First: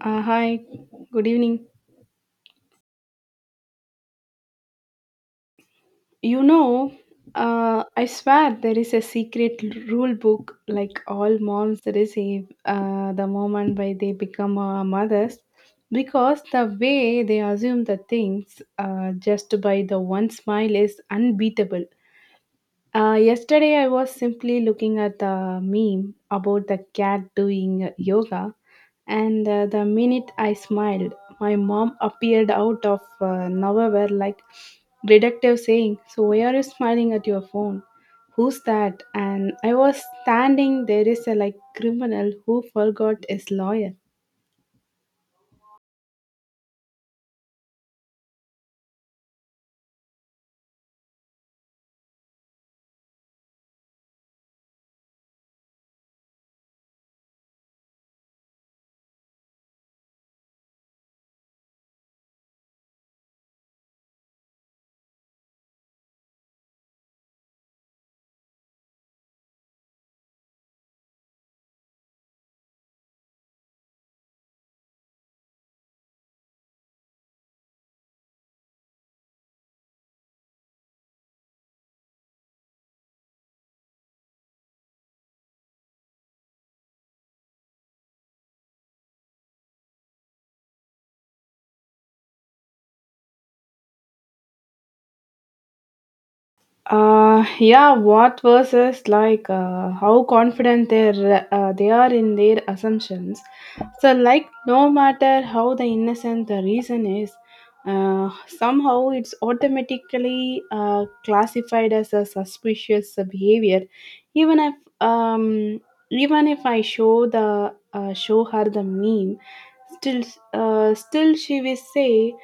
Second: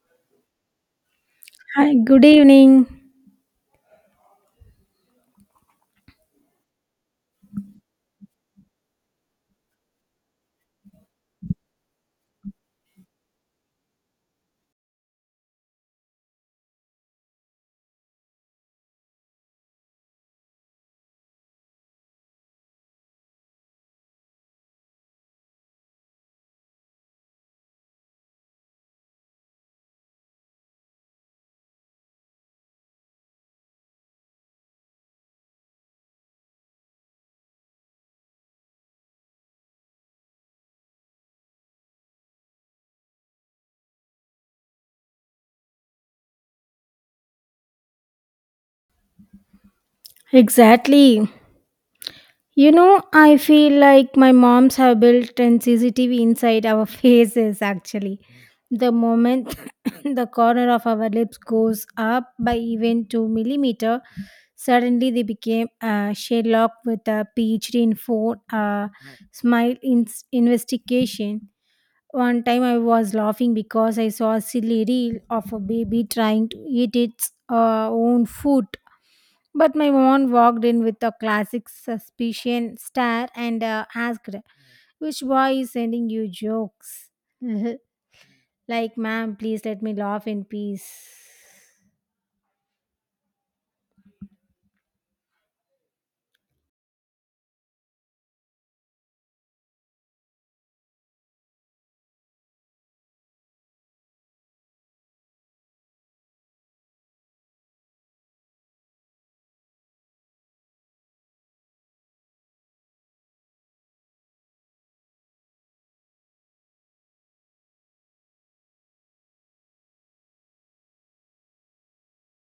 Hi, good evening. Hi, good evening. You know, I swear there is a secret rule book like all moms receive the moment by they become mothers because the way they assume the things just by the one smile is unbeatable. Yesterday, I was simply looking at the meme about the cat doing yoga, and the minute I smiled, my mom appeared out of nowhere like detective saying, "So, why are you smiling at your phone? Who's that?" And I was standing there is a like criminal who forgot his lawyer. Exactly. You know, I feel like my moms have built an CCTV inside our faces actually. The moment the corner of our lips goes up by even 2 mm millimeter, suddenly they became Sherlock with a PhD in phone smile in- investigation. One time I was laughing because I saw a silly reel of a baby trying to eat its own food. But my mom walked in with a classic suspicion stare and asked, "Which boy is sending you jokes?" Like, ma'am, please let me laugh in peace. Yeah, what versus like how confident they are in their assumptions. So like no matter how the innocent the reason is, somehow it's automatically classified as a suspicious behavior, even if um even if I show the show her the meme, still still she will say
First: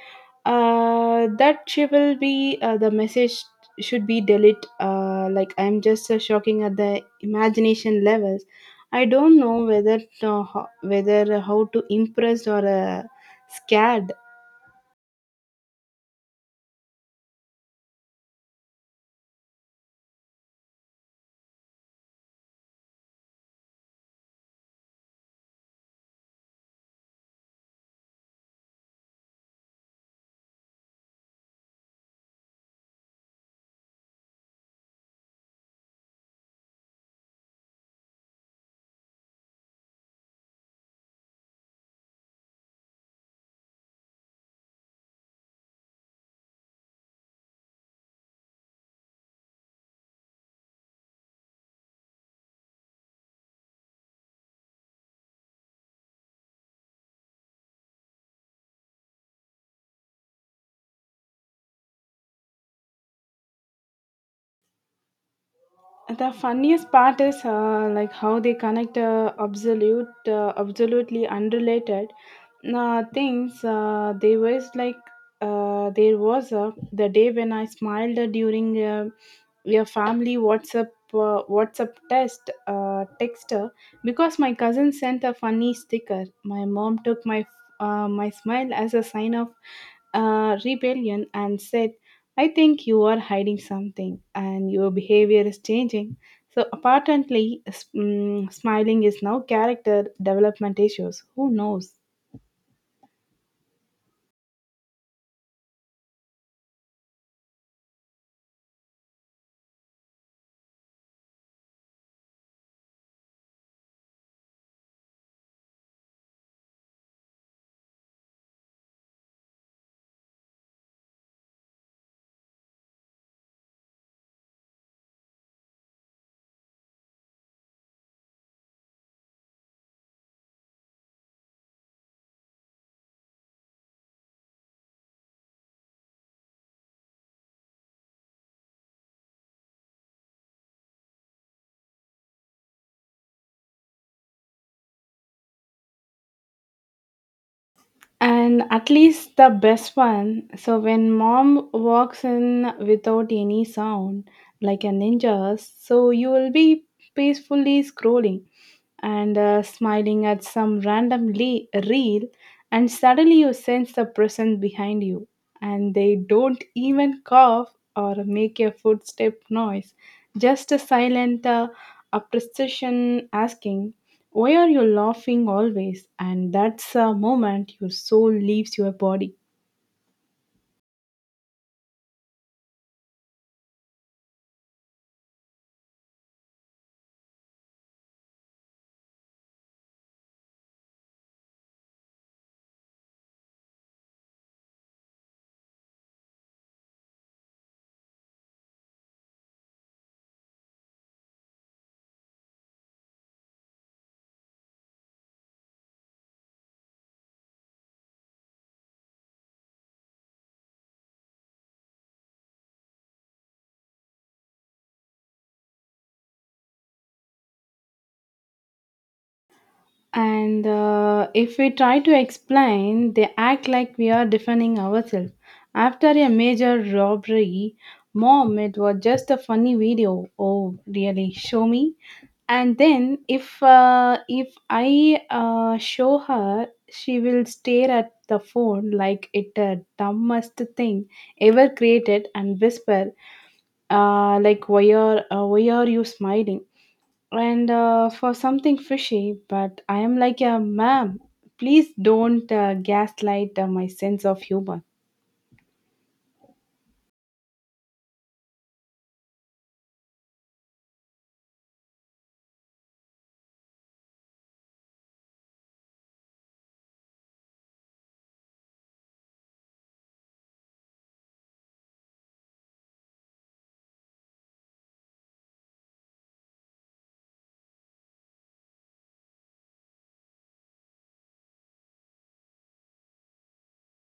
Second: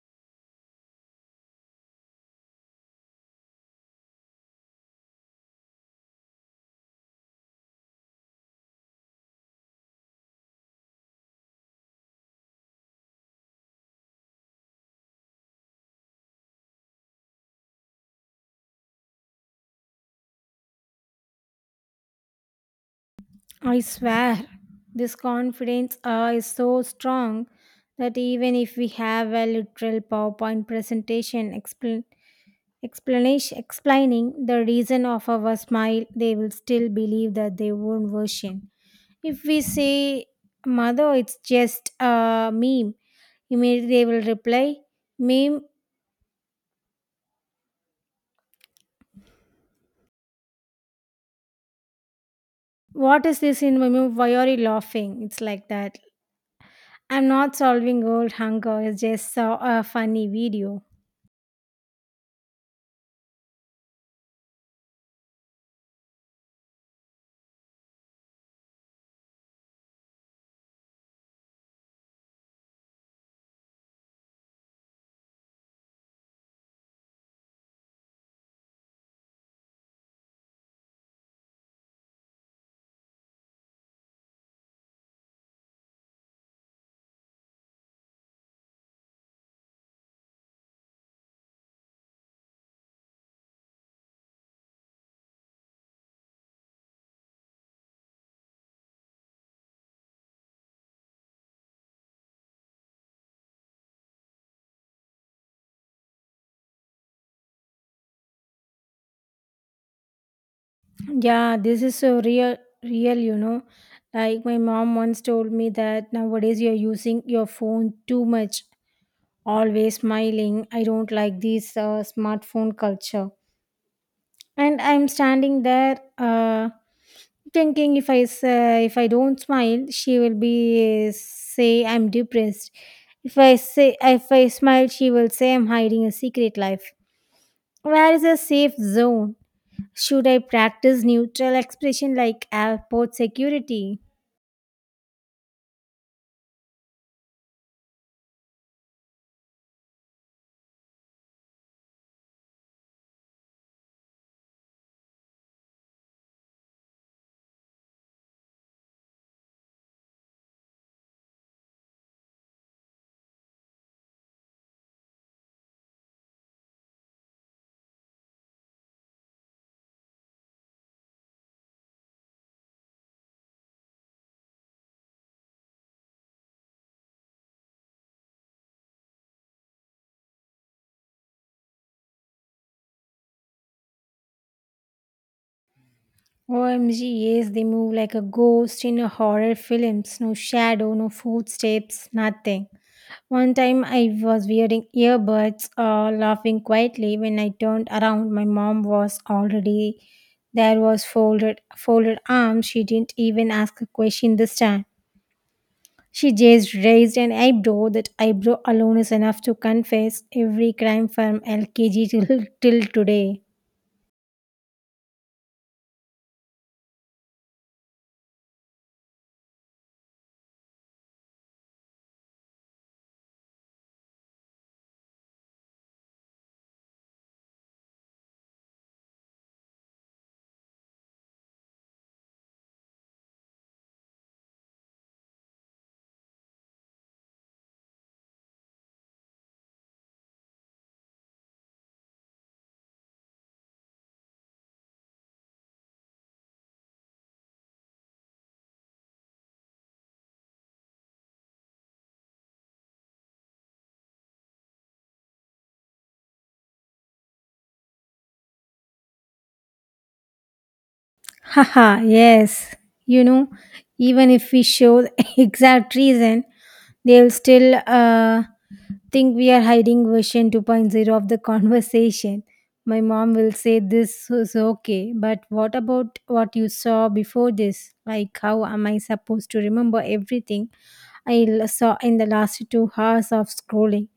that she will be the message should be delete like I'm just shocking at the imagination levels. I don't know whether to, whether how to impress or scared. I swear, this confidence is so strong that even if we have a literal PowerPoint presentation explain explanation explaining the reason of our smile, they will still believe that they own version. If we say, "Mother, it's just a meme," immediately they will reply, "Meme, what is this in my meme? Why are you laughing?" It's like that. I'm not solving old hunger, it's just a funny video. The funniest part is like how they connect absolutely unrelated things. There was the day when I smiled during your family whatsapp test texter because my cousin sent a funny sticker. My mom took my smile as a sign of rebellion and said, "I think you are hiding something and your behavior is changing." So, apparently, smiling is now character development issues. Who knows? Yeah, this is so real, you know. Like my mom once told me that nowadays you're using your phone too much, always smiling. I don't like this smartphone culture. And I'm standing there thinking, if I say, if I don't smile she will be say I'm depressed, if I say if I smile she will say I'm hiding a secret life. Where is a safe zone? Should I practice neutral expression like airport security? And at least the best one. So when mom walks in without any sound like a ninja, so you will be peacefully scrolling and smiling at some random reel, and suddenly you sense the presence behind you, and they don't even cough or make a footstep noise, just a silent appreciation asking, "Why are you laughing always?" And that's a moment your soul leaves your body. OMG, yes, they move like a ghost in a horror films. No shadow, no footsteps, nothing. One time I was wearing earbuds, laughing quietly. When I turned around, my mom was already there. Was folded arms. She didn't even ask a question this time. She just raised an eyebrow. That eyebrow alone is enough to confess every crime from LKG till today. And if we try to explain, they act like we are defending ourselves after a major robbery. "Mom, it was just a funny video." "Oh, really? Show me." And then if I show her, she will stare at the phone like it the dumbest thing ever created and whisper, "Why are you smiling and for something fishy?" But I am like, yeah, ma'am, please don't gaslight my sense of humor. Haha, yes. You know, even if we show the exact reason, they'll still think we are hiding version 2.0 of the conversation. My mom will say, "This is okay, but what about what you saw before this?" Like, how am I supposed to remember everything saw in the last 2 hours of scrolling?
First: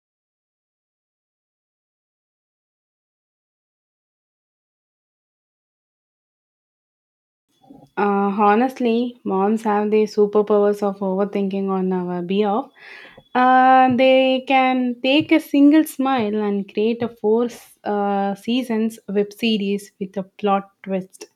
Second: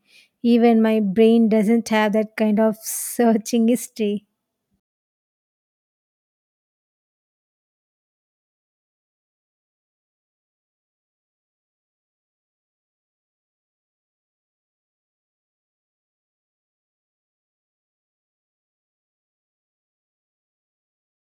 Even my brain doesn't have that kind of searching history. Honestly, moms have the superpowers of overthinking on our behalf. They can take a single smile and create a four seasons web series with a plot twist.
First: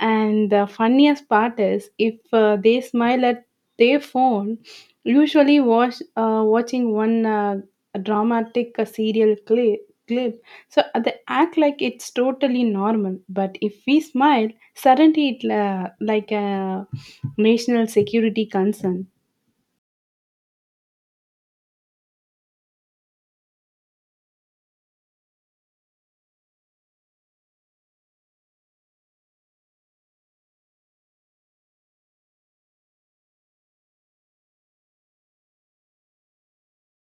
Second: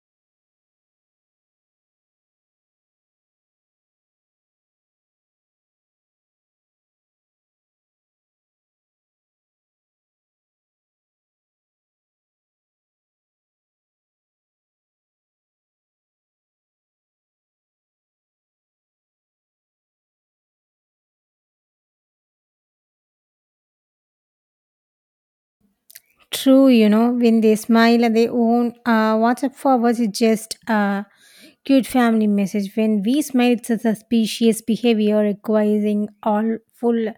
And the funniest part is if they smile at their phone, usually was watching one dramatic serial clip. Clip. So they act like it's totally normal, but if we smile, suddenly it like a national security concern. True, you know, when they smile at their own WhatsApp forwards, it's just a cute family message. When we smile, it's a suspicious behavior requiring all full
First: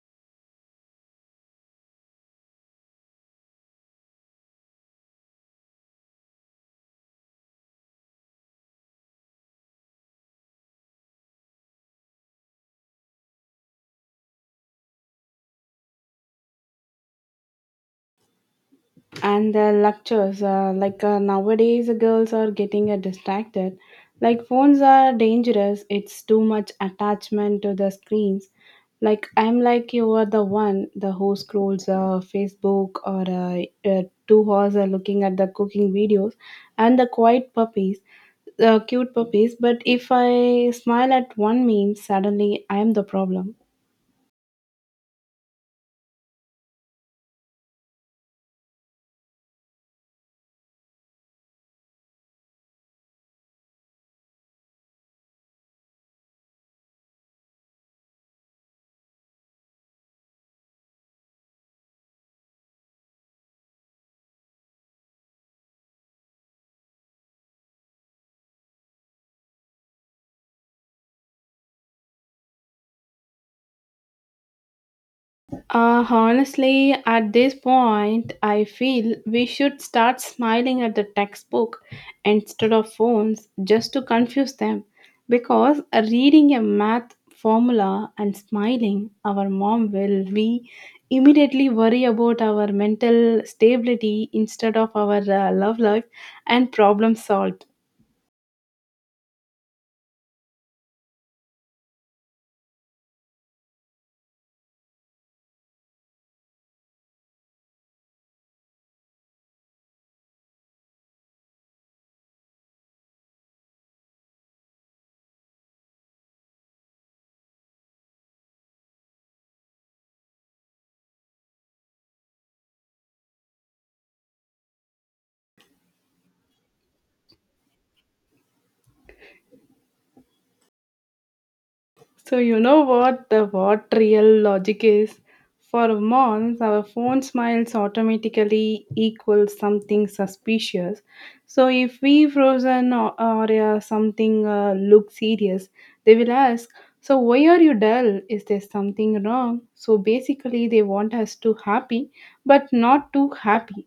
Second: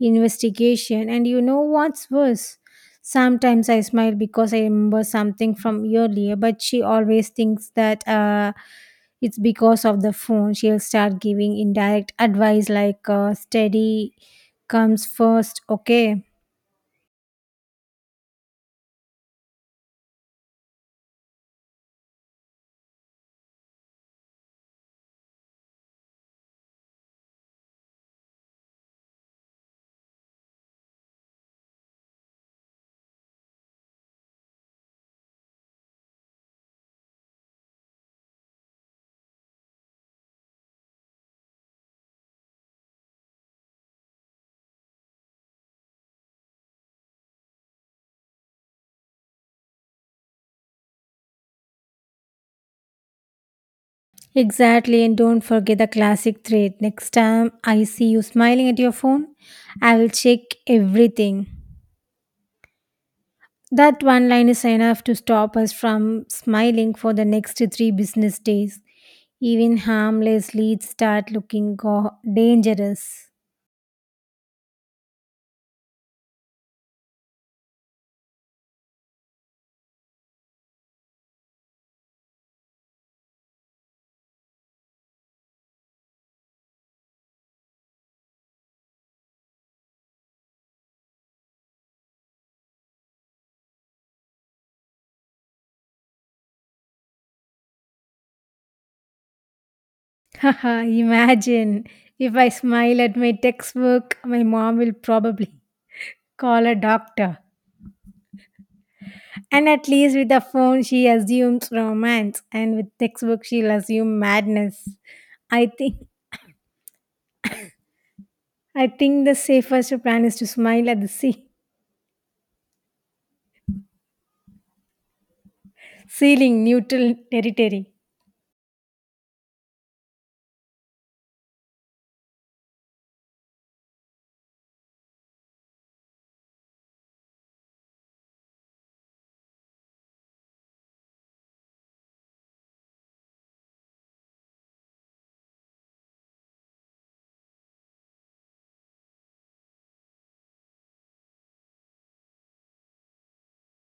investigation. And you know what's worse? Sometimes I smile because I remember something from earlier, but she always thinks that it's because of the phone. She'll start giving indirect advice like steady comes first, okay? And the lectures, nowadays the girls are getting distracted, like phones are dangerous, it's too much attachment to the screens. Like, I'm like, you are the one the who scrolls facebook or 2 hours are looking at the cooking videos and the quiet puppies, cute puppies. But if I smile at one meme, suddenly I am the problem. Exactly, and don't forget the classic threat. Next time I see you smiling at your phone, I will check everything. That one line is enough to stop us from smiling for the next three business days. Even harmless leads start looking dangerous. Honestly, at this point, I feel we should start smiling at the textbook instead of phones just to confuse them. Because reading a math formula and smiling, our mom will we immediately worry about our mental stability instead of our love life, and problem solved. Haha, imagine if I smile at my textbook, my mom will probably call a doctor. And at least with the phone, she assumes romance, and with textbook, she'll assume madness. I think I think the safest plan is to smile at the ceiling, neutral territory. So you know what the what real logic is? For months, our phone smiles automatically equals something suspicious. So if we frozen or something look serious, they will ask, "So why are you dull? Is there something wrong?" So basically, they want us to happy, but not too happy.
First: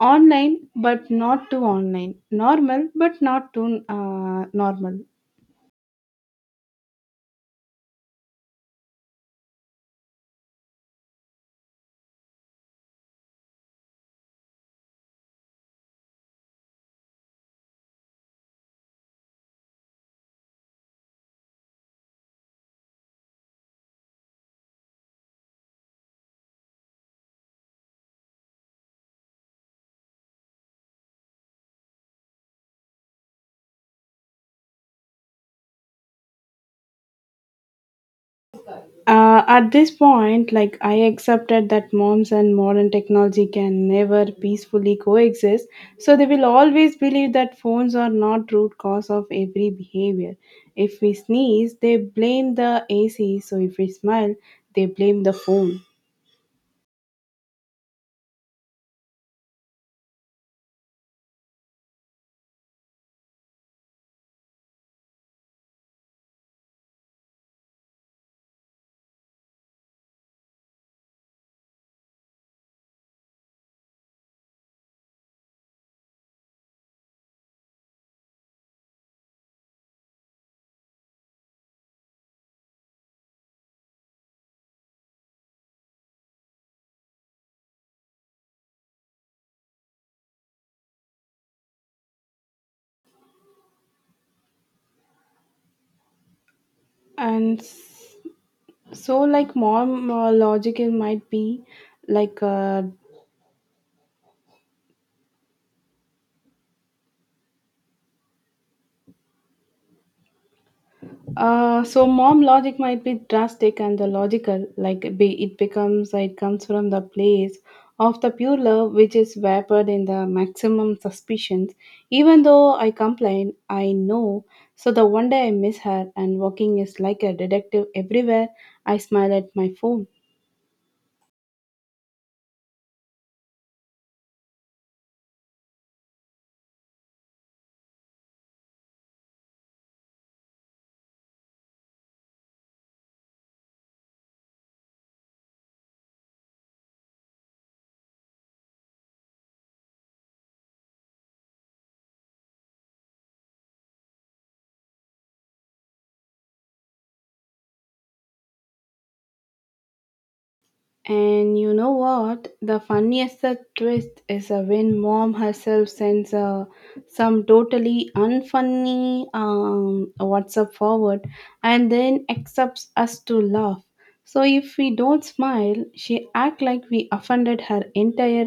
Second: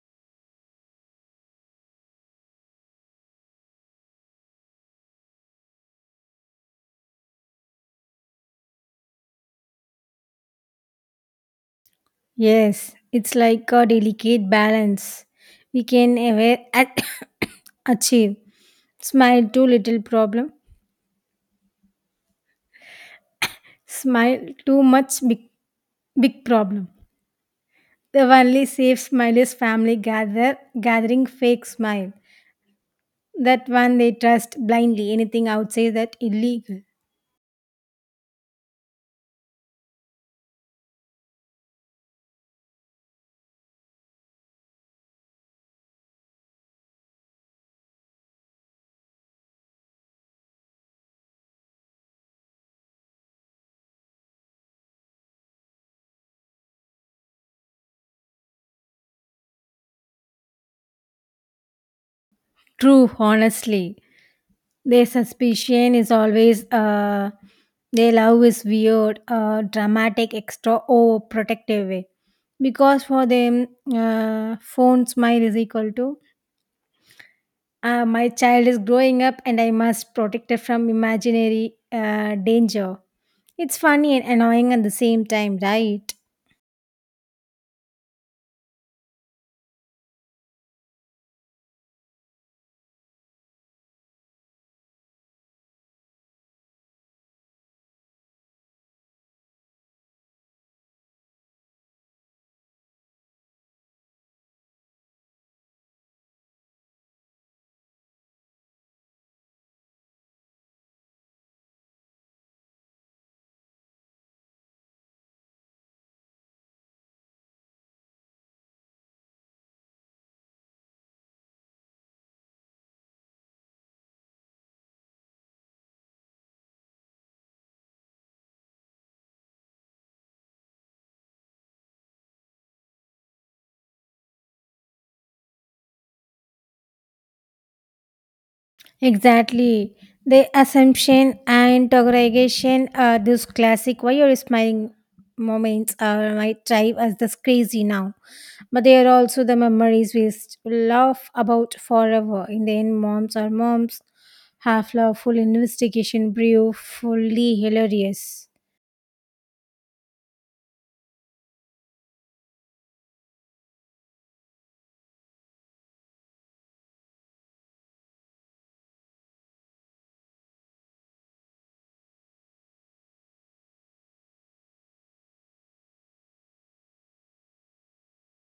Online, but not too online. Normal, but not too normal. Yes, it's like a delicate balance we can ever achieve. Smile too little problem, smile too much big problem. The only safe smile is family gather gathering fake smile. That one they trust blindly, anything outside that illegal. At this point, like I accepted that moms and modern technology can never peacefully coexist, so they will always believe that phones are not root cause of every behavior. If we sneeze, they blame the AC, so if we smile, they blame the phone. True, honestly, their suspicion is always their love is weird, dramatic, extra or protective way, because for them phone smile is equal to my child is growing up and I must protect her from imaginary danger. It's funny and annoying at the same time, right? And s- so, like, mom logic it might be like, so mom logic might be drastic and the logical, like be it becomes it comes from the place of the pure love which is vapored in the maximum suspicions. Even though I complain, I know. So the one day I miss her and walking is like a detective everywhere. I smile at my phone. Exactly. The assumption and interrogation are those classic why you're smiling moments are my drive as this crazy now. But they are also the memories laugh about forever. In the end, moms are moms, half lawful investigation, brief, fully hilarious. And you know what? The funniest twist is when mom herself sends some totally unfunny WhatsApp forward and then accepts us to laugh. So if we don't smile, she act like we offended her entire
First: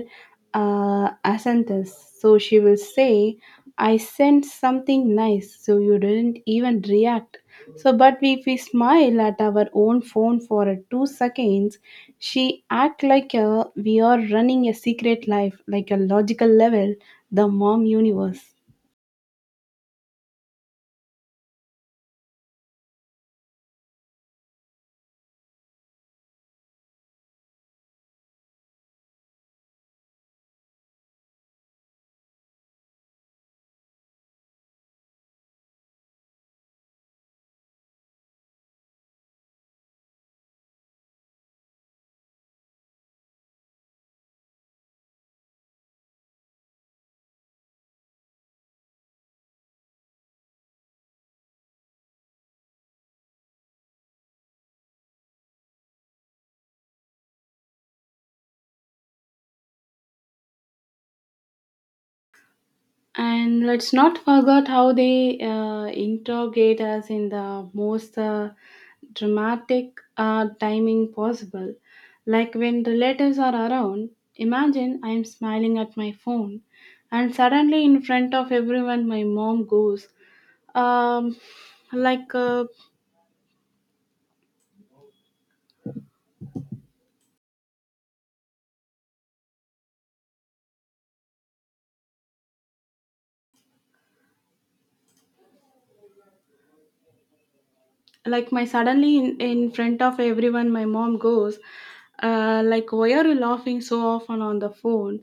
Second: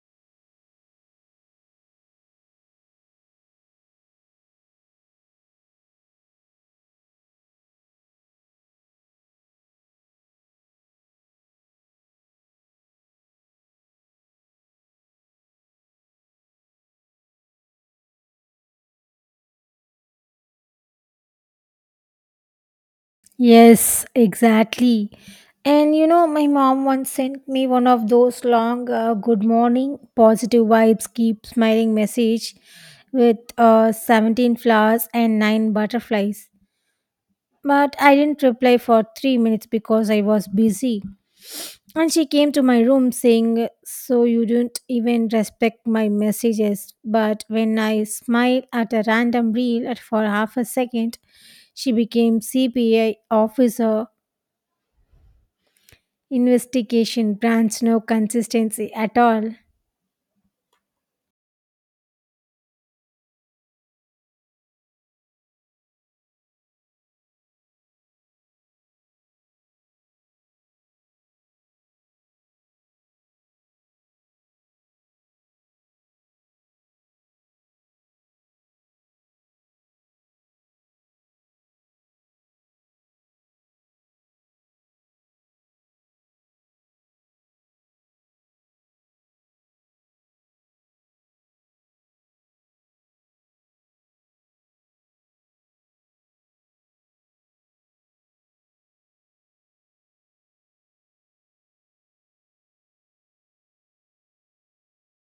ascendance. So she will say, "I sent something nice, so you didn't even react." So, but if we smile at our own phone for 2 seconds, she act like a, we are running a secret life, like a logical level, the mom universe. Yes, exactly. And you know, my mom once sent me one of those long good morning, positive vibes, keep smiling message with 17 flowers and 9 butterflies. But I didn't reply for 3 minutes because I was busy. And she came to my room saying, "So you don't even respect my messages." But when I smiled at a random reel at for half a second, she became C.P.I. officer. Investigation brands no consistency at all. And let's not forget how they interrogate us in the most dramatic timing possible. Like when relatives are around, imagine I am smiling at my phone, and suddenly in front of everyone, my mom goes, um, like. Uh, in front of everyone my mom goes like, "Why are you laughing so often on the phone?"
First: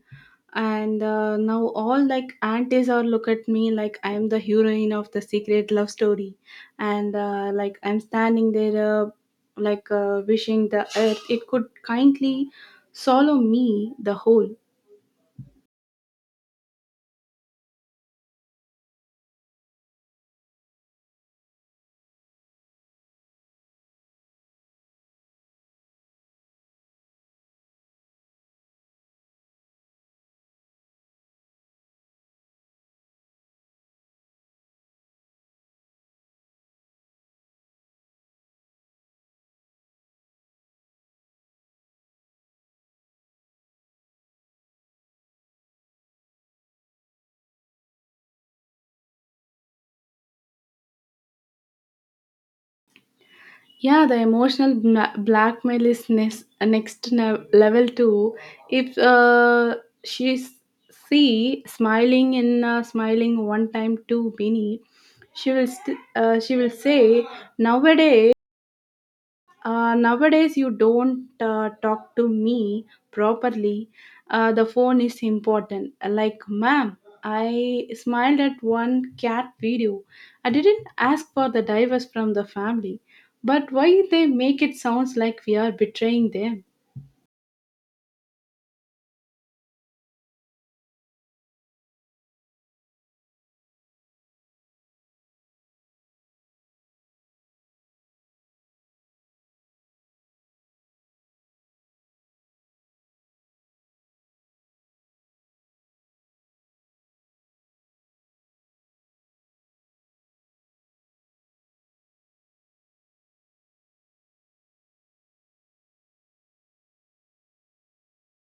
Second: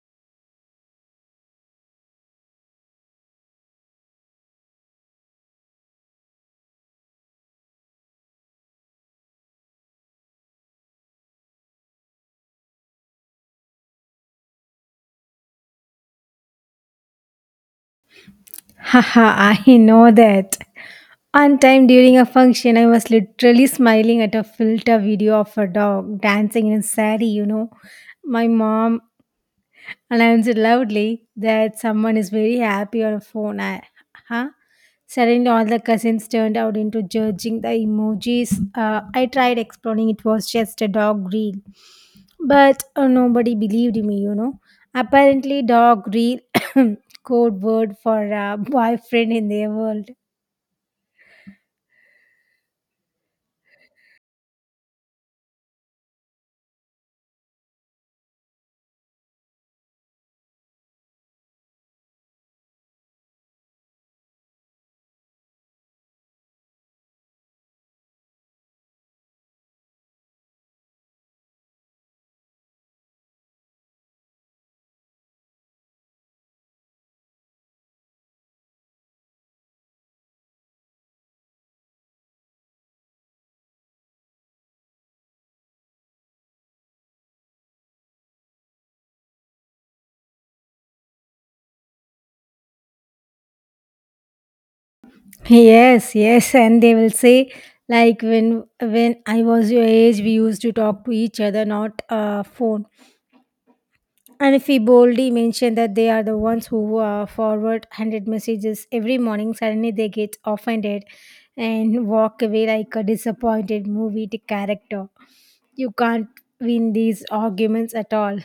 And now all like aunties are look at me like I am the heroine of the secret love story. And like I'm standing there, wishing the earth it could kindly swallow me the whole. Haha, I know that. One time during a function, I was literally smiling at a filter video of a dog dancing in a sari, you know. My mom announced loudly that someone is very happy on a phone. I, huh? Suddenly, all the cousins turned out into judging the emojis. I tried explaining it was just a dog reel, but nobody believed me, you know. Apparently, dog reel code word for boyfriend in their world. Yeah, the emotional blackmail is next, level too. If she see smiling in smiling one time too many, she will she will say nowadays, nowadays, you don't talk to me properly. The phone is important. Like, ma'am, I smiled at one cat video. I didn't ask for the divorce from the family. But why they make it sounds like we are betraying them? Yes, and they will say, like, when I was your age we used to talk to each other, not phone. And if we boldly mention that they are the ones who forward 100 messages every morning, suddenly they get offended and walk away like a disappointed movie to character. You can't win these arguments at all.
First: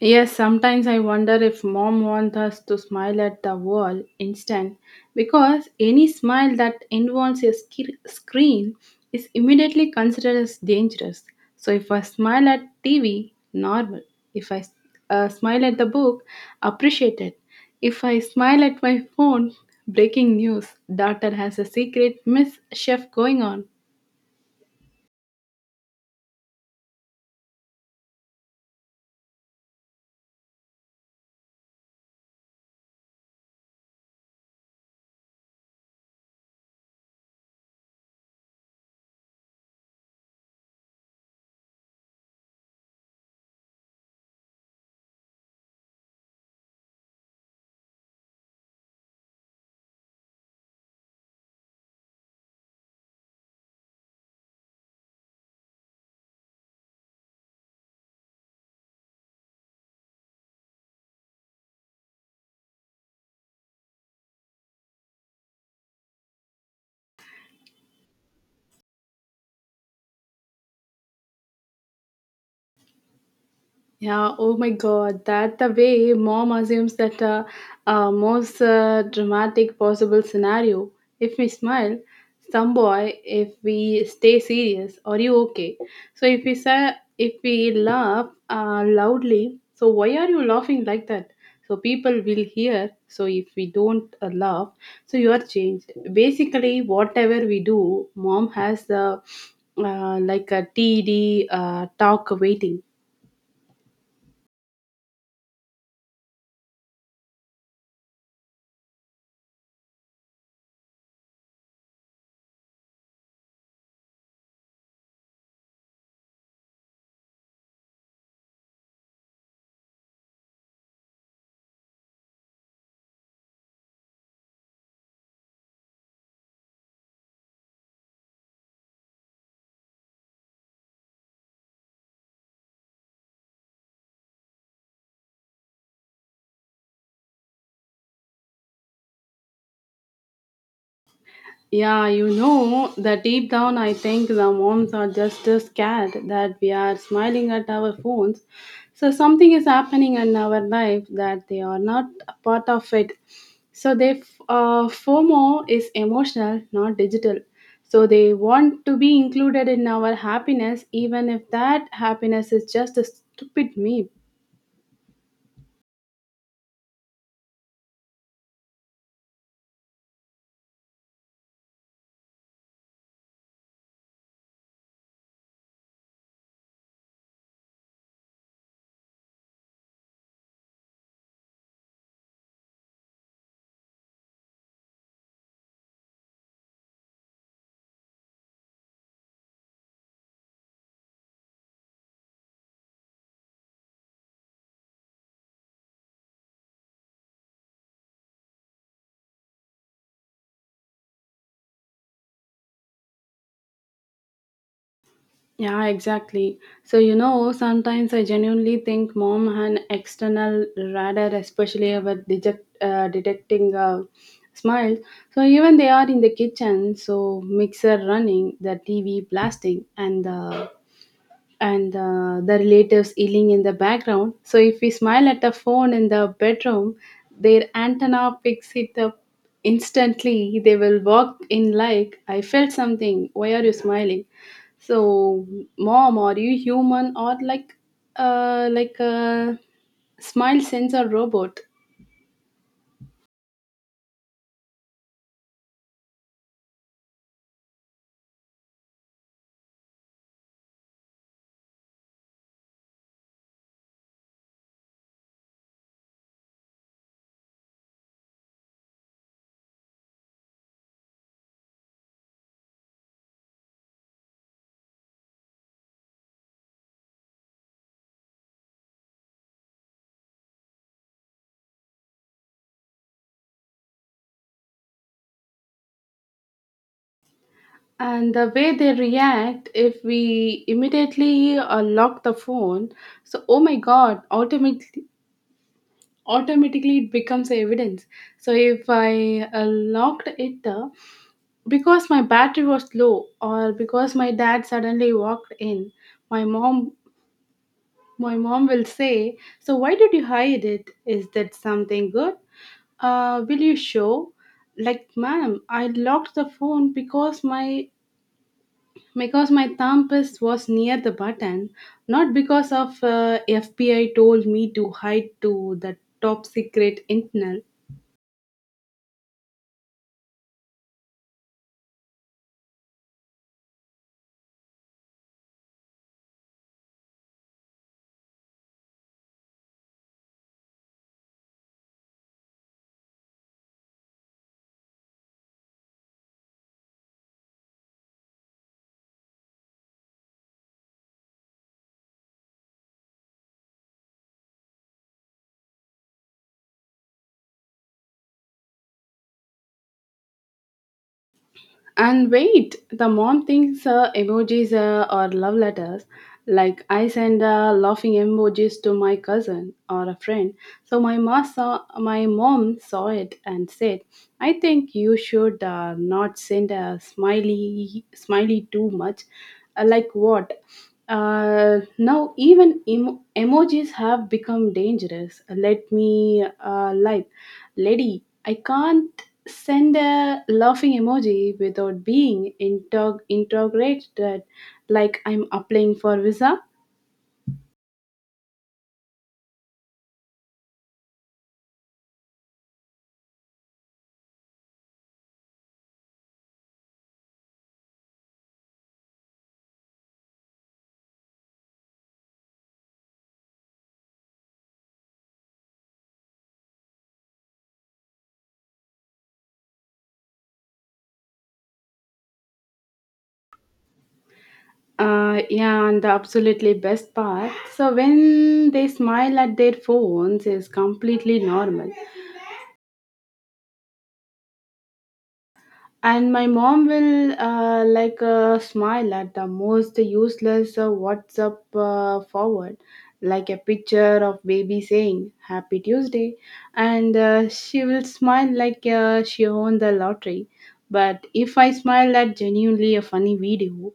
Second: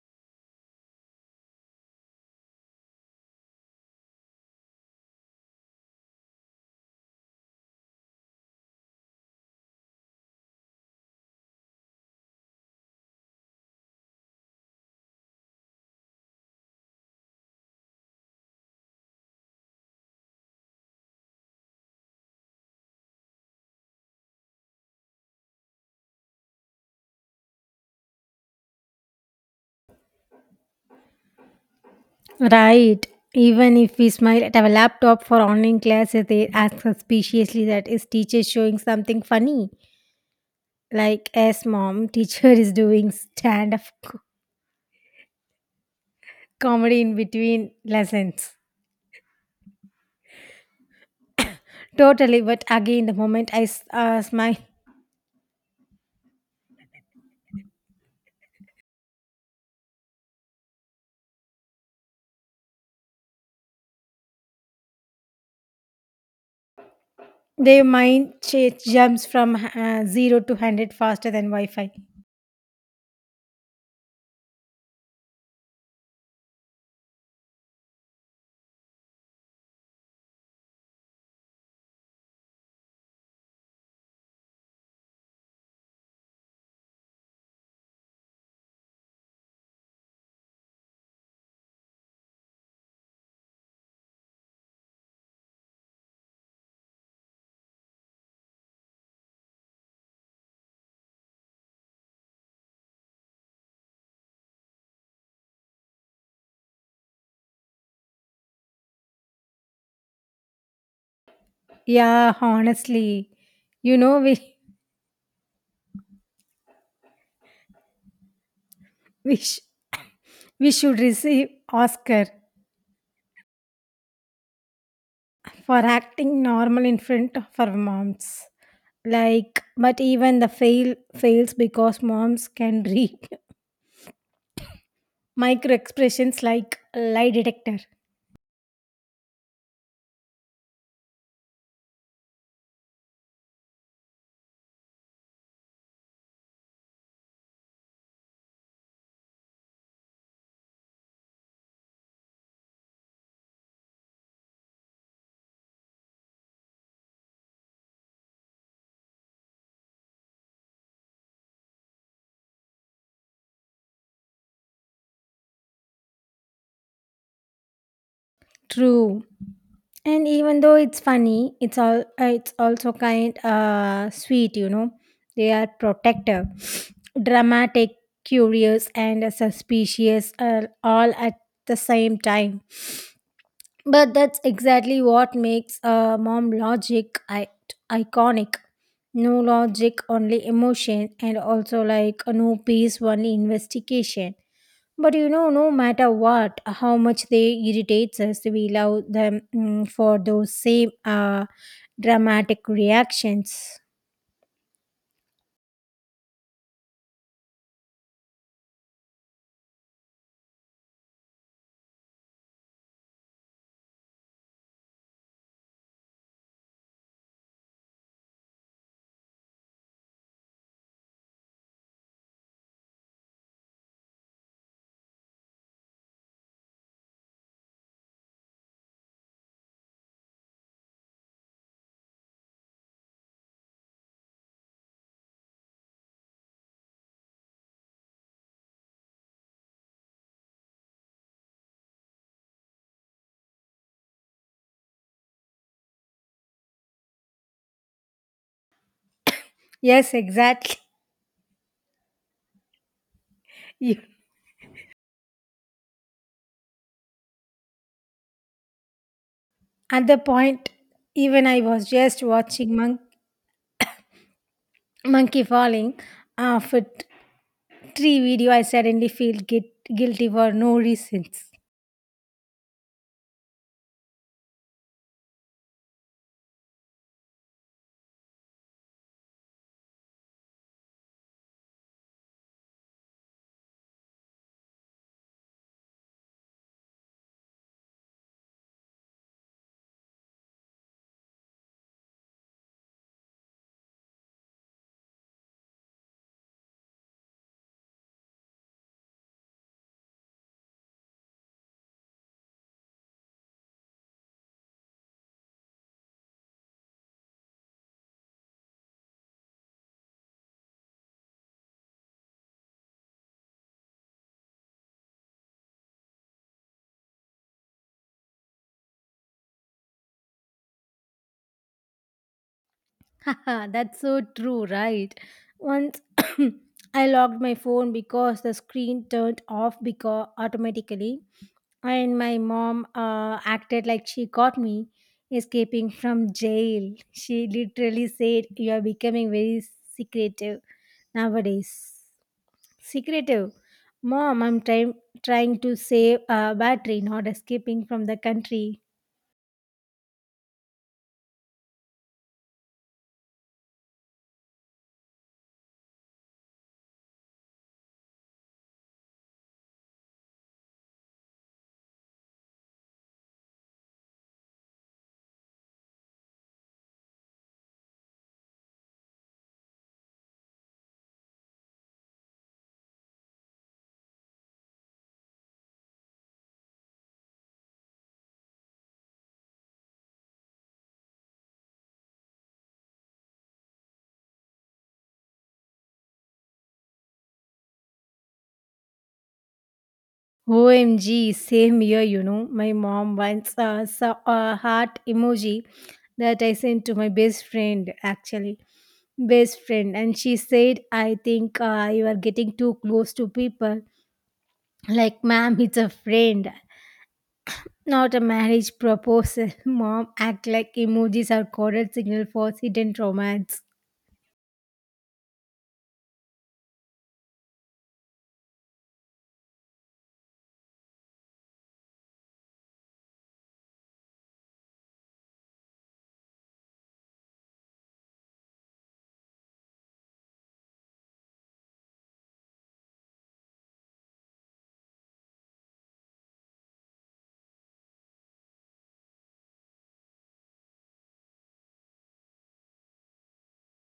Yes, sometimes I wonder if mom wants us to smile at the wall instant because any smile that involves a screen is immediately considered as dangerous. So if I smile at TV, normal. If I smile at the book, appreciated. If I smile at my phone, breaking news, daughter has a secret mischief going on. Right. Even if we smile at our laptop for online classes, they ask suspiciously, "That is teacher showing something funny?" Like, yes, mom, teacher is doing comedy in between lessons. Totally. But again, the moment I smile, their mind jumps from zero to 100 faster than Wi Fi. Yeah, oh my god, that the way mom assumes that most dramatic possible scenario. If we smile, some boy, if we stay serious, are you okay? So if we say, if we laugh loudly, so why are you laughing like that? So people will hear. So if we don't laugh, so you are changed. Basically, whatever we do, mom has the like a TD talk waiting. Yeah, honestly. You know, we, sh- we should receive Oscar for acting normal in front of our moms. Like, but even the fails because moms can read micro expressions like lie detector. Yeah, you know that deep down, I think the moms are just as scared that we are smiling at our phones. So something is happening in our life that they are not a part of it. So they FOMO is emotional, not digital. So they want to be included in our happiness, even if that happiness is just a stupid meme. True. And even though it's funny, it's also kind sweet, you know. They are protective, dramatic, curious, and suspicious, all at the same time. But that's exactly what makes mom logic iconic. No logic, only emotion, and also like no peace, only investigation. But you know, no matter what, how much they irritates us, we love them for those same dramatic reactions. Yeah, exactly. So, you know, sometimes I genuinely think mom and external radar, especially about detecting smiles. So, even they are in the kitchen, so mixer running, the TV blasting, and the relatives yelling in the background. So if we smile at a phone in the bedroom, their antenna picks it up instantly. They will walk in like, "I felt something. Why are you smiling?" So, mom, are you human or like a smile sensor robot? Yes, exactly. You- At the point, even I was just watching Monkey Falling. For tree video, I suddenly feel guilty for no reasons. And the way they react if we immediately lock the phone, so oh my god, automatically it becomes evidence. So if I locked it because my battery was low or because my dad suddenly walked in, my mom my mom will say, "So why did you hide it? Is that something good? Will you show?" Like, ma'am, I locked the phone because my thumb was near the button, not because of FBI told me to hide to the top secret internal. Haha, that's so true, right? Once I locked my phone because the screen turned off because automatically, and my mom acted like she caught me escaping from jail. She literally said, "You are becoming very secretive nowadays." Secretive, mom. I'm trying to save battery, not escaping from the country. And wait, the mom thinks emojis are love letters. Like I send laughing emojis to my cousin or a friend. So my mom saw it and said, "I think you should not send a smiley too much." Like what? Now even emojis have become dangerous. Let me Lady, I can't send a laughing emoji without being interrogated like I'm applying for visa. OMG, same year, you know. My mom once saw a heart emoji that I sent to my best friend, actually. Best friend. And she said, "I think you are getting too close to people." Like, ma'am, it's a friend, not a marriage proposal. Mom, act like emojis are coded signal for hidden romance. Yeah, and the absolutely best part. So when they smile at their phones is completely normal. And my mom will smile at the most useless whatsapp forward, like a picture of baby saying happy tuesday, and she will smile like she won the lottery. But if I smile at genuinely a funny video,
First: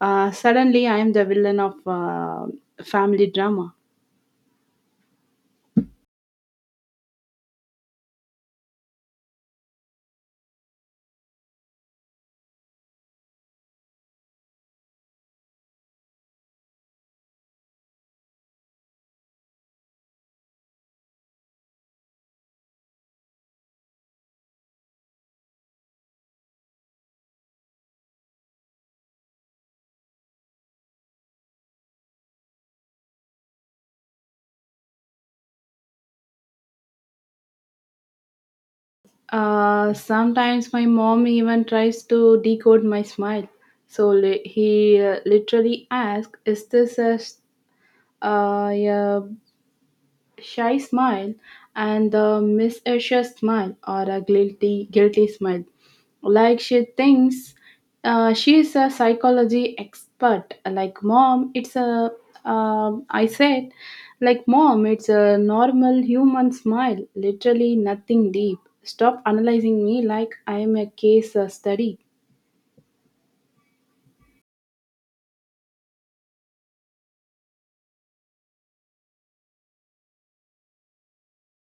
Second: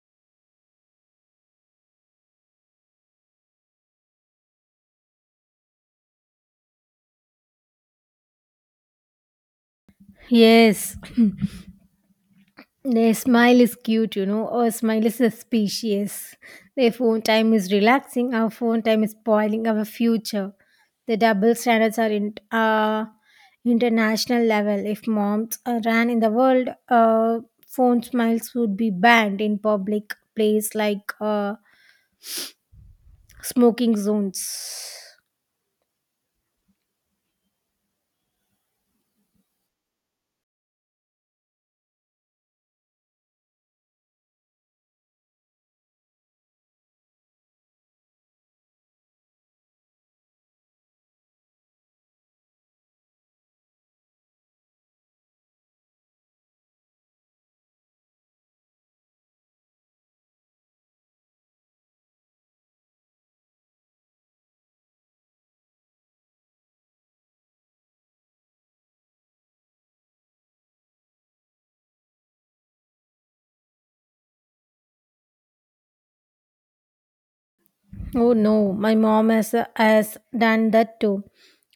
suddenly I am the villain of family drama. Yes. Their smile is cute, you know. Our smile is suspicious. Their phone time is relaxing. Our phone time is spoiling our future. The double standards are in international level. If moms ran in the world, phone smiles would be banned in public place like smoking zones. Sometimes my mom even tries to decode my smile. So he literally asks, "Is this a, yeah, shy smile and the mischievous smile or a guilty smile?" Like she thinks she is a psychology expert. Like, mom, it's a I said like, mom, it's a normal human smile, literally nothing deep. Stop analyzing me like I am a case study. Oh no, my mom has done that too.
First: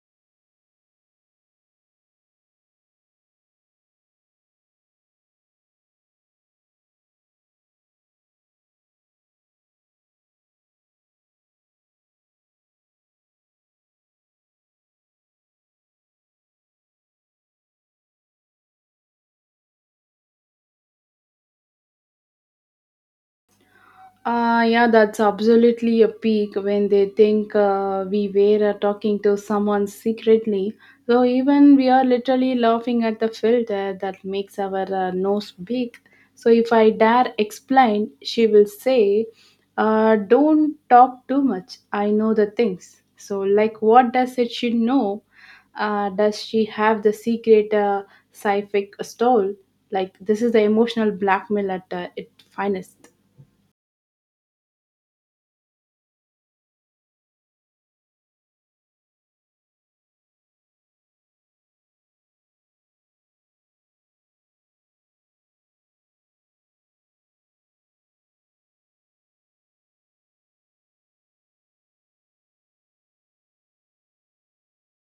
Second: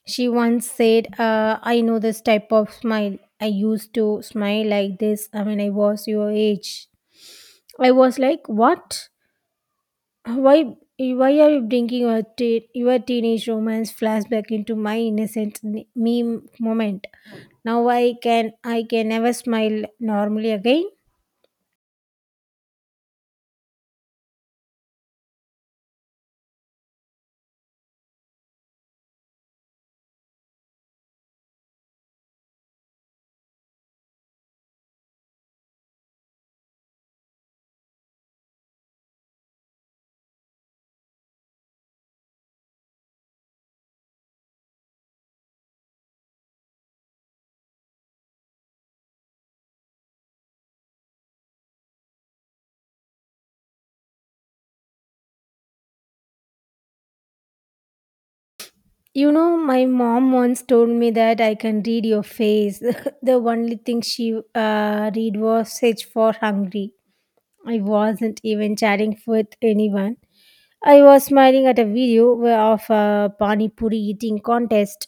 She once said, "I know this type of smile. I used to smile like this when I was your age." I was like, "What? Why?" Why are you bringing your teenage romance flashback into my innocent me moment? Now I can never smile normally again. Yeah, that's absolutely a peak when they think we were talking to someone secretly. So even we are literally laughing at the filter that makes our nose big. So if I dare explain, she will say, "Don't talk too much. I know the things." So like, what does it she know? Does she have the secret sci-fi stall? Like this is the emotional blackmail at its finest. You know, my mom once told me that, "I can read your face." The only thing she read was search for hungry. I wasn't even chatting with anyone. I was smiling at a video where of a pani puri eating contest.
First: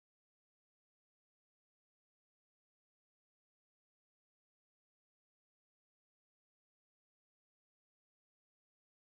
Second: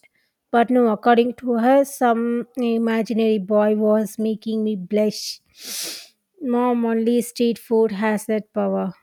But no, according to her, some imaginary boy was making me blush. Mom, only street food has that power.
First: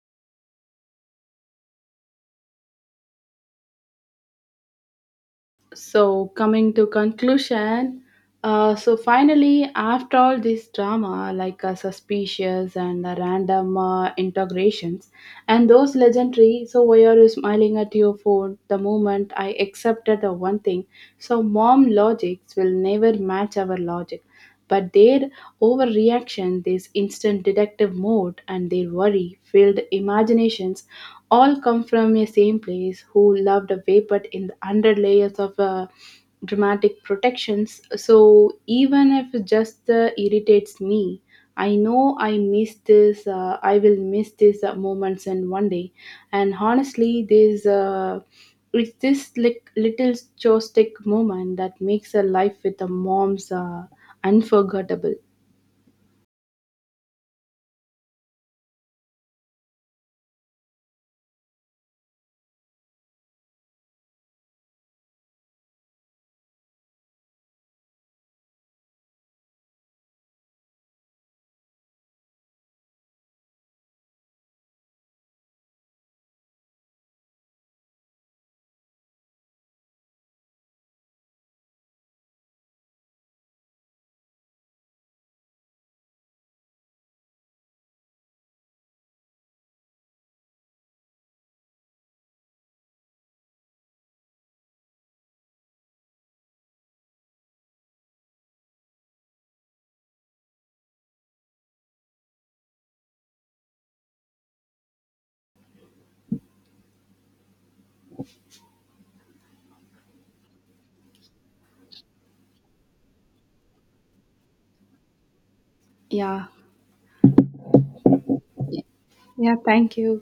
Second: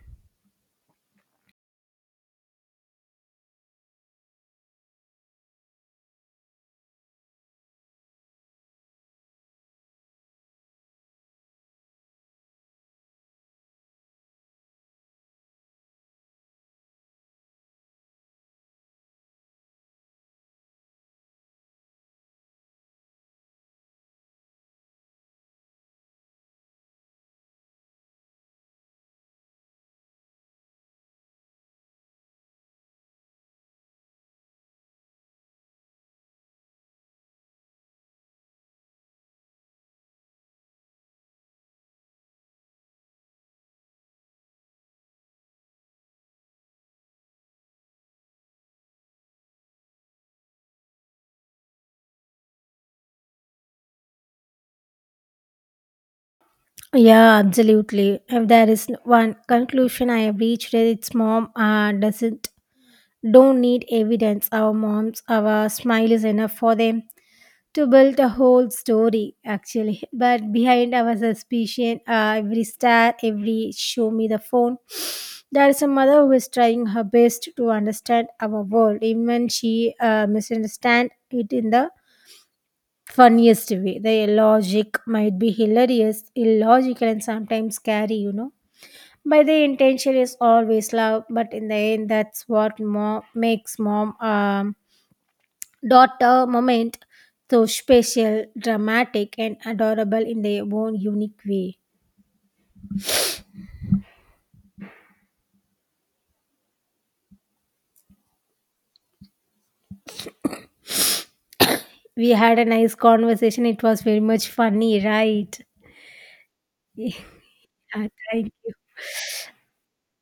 So coming to conclusion, so finally after all this drama, like suspicious and random integrations and those legendary, "So why are you smiling at your phone?" the moment I accepted the one thing. So mom logics will never match our logic, but their overreaction, this instant detective mode, and their worry filled imaginations all come from a same place who loved away, but in the under layers of dramatic protections. So even if it just irritates me, I know I will miss these moments in one day. And honestly this it's this like little joystick moment that makes a life with the moms unforgettable. Yeah, absolutely. If there is one conclusion I have reached, it's mom doesn't don't need evidence. Our moms, our smile is enough for them to build a whole story, actually. But behind our suspicion, every star, every show me the phone, there is a mother who is trying her best to understand our world, even she misunderstand it in the funniest way. The logic might be hilarious, illogical, and sometimes scary, you know. By the intention is always love, but in the end, that's what mom makes mom daughter moment so special, dramatic, and adorable in their own unique way. We had a nice conversation. It was very much funny, right? Yeah. Yeah, thank you. Yeah, thank you.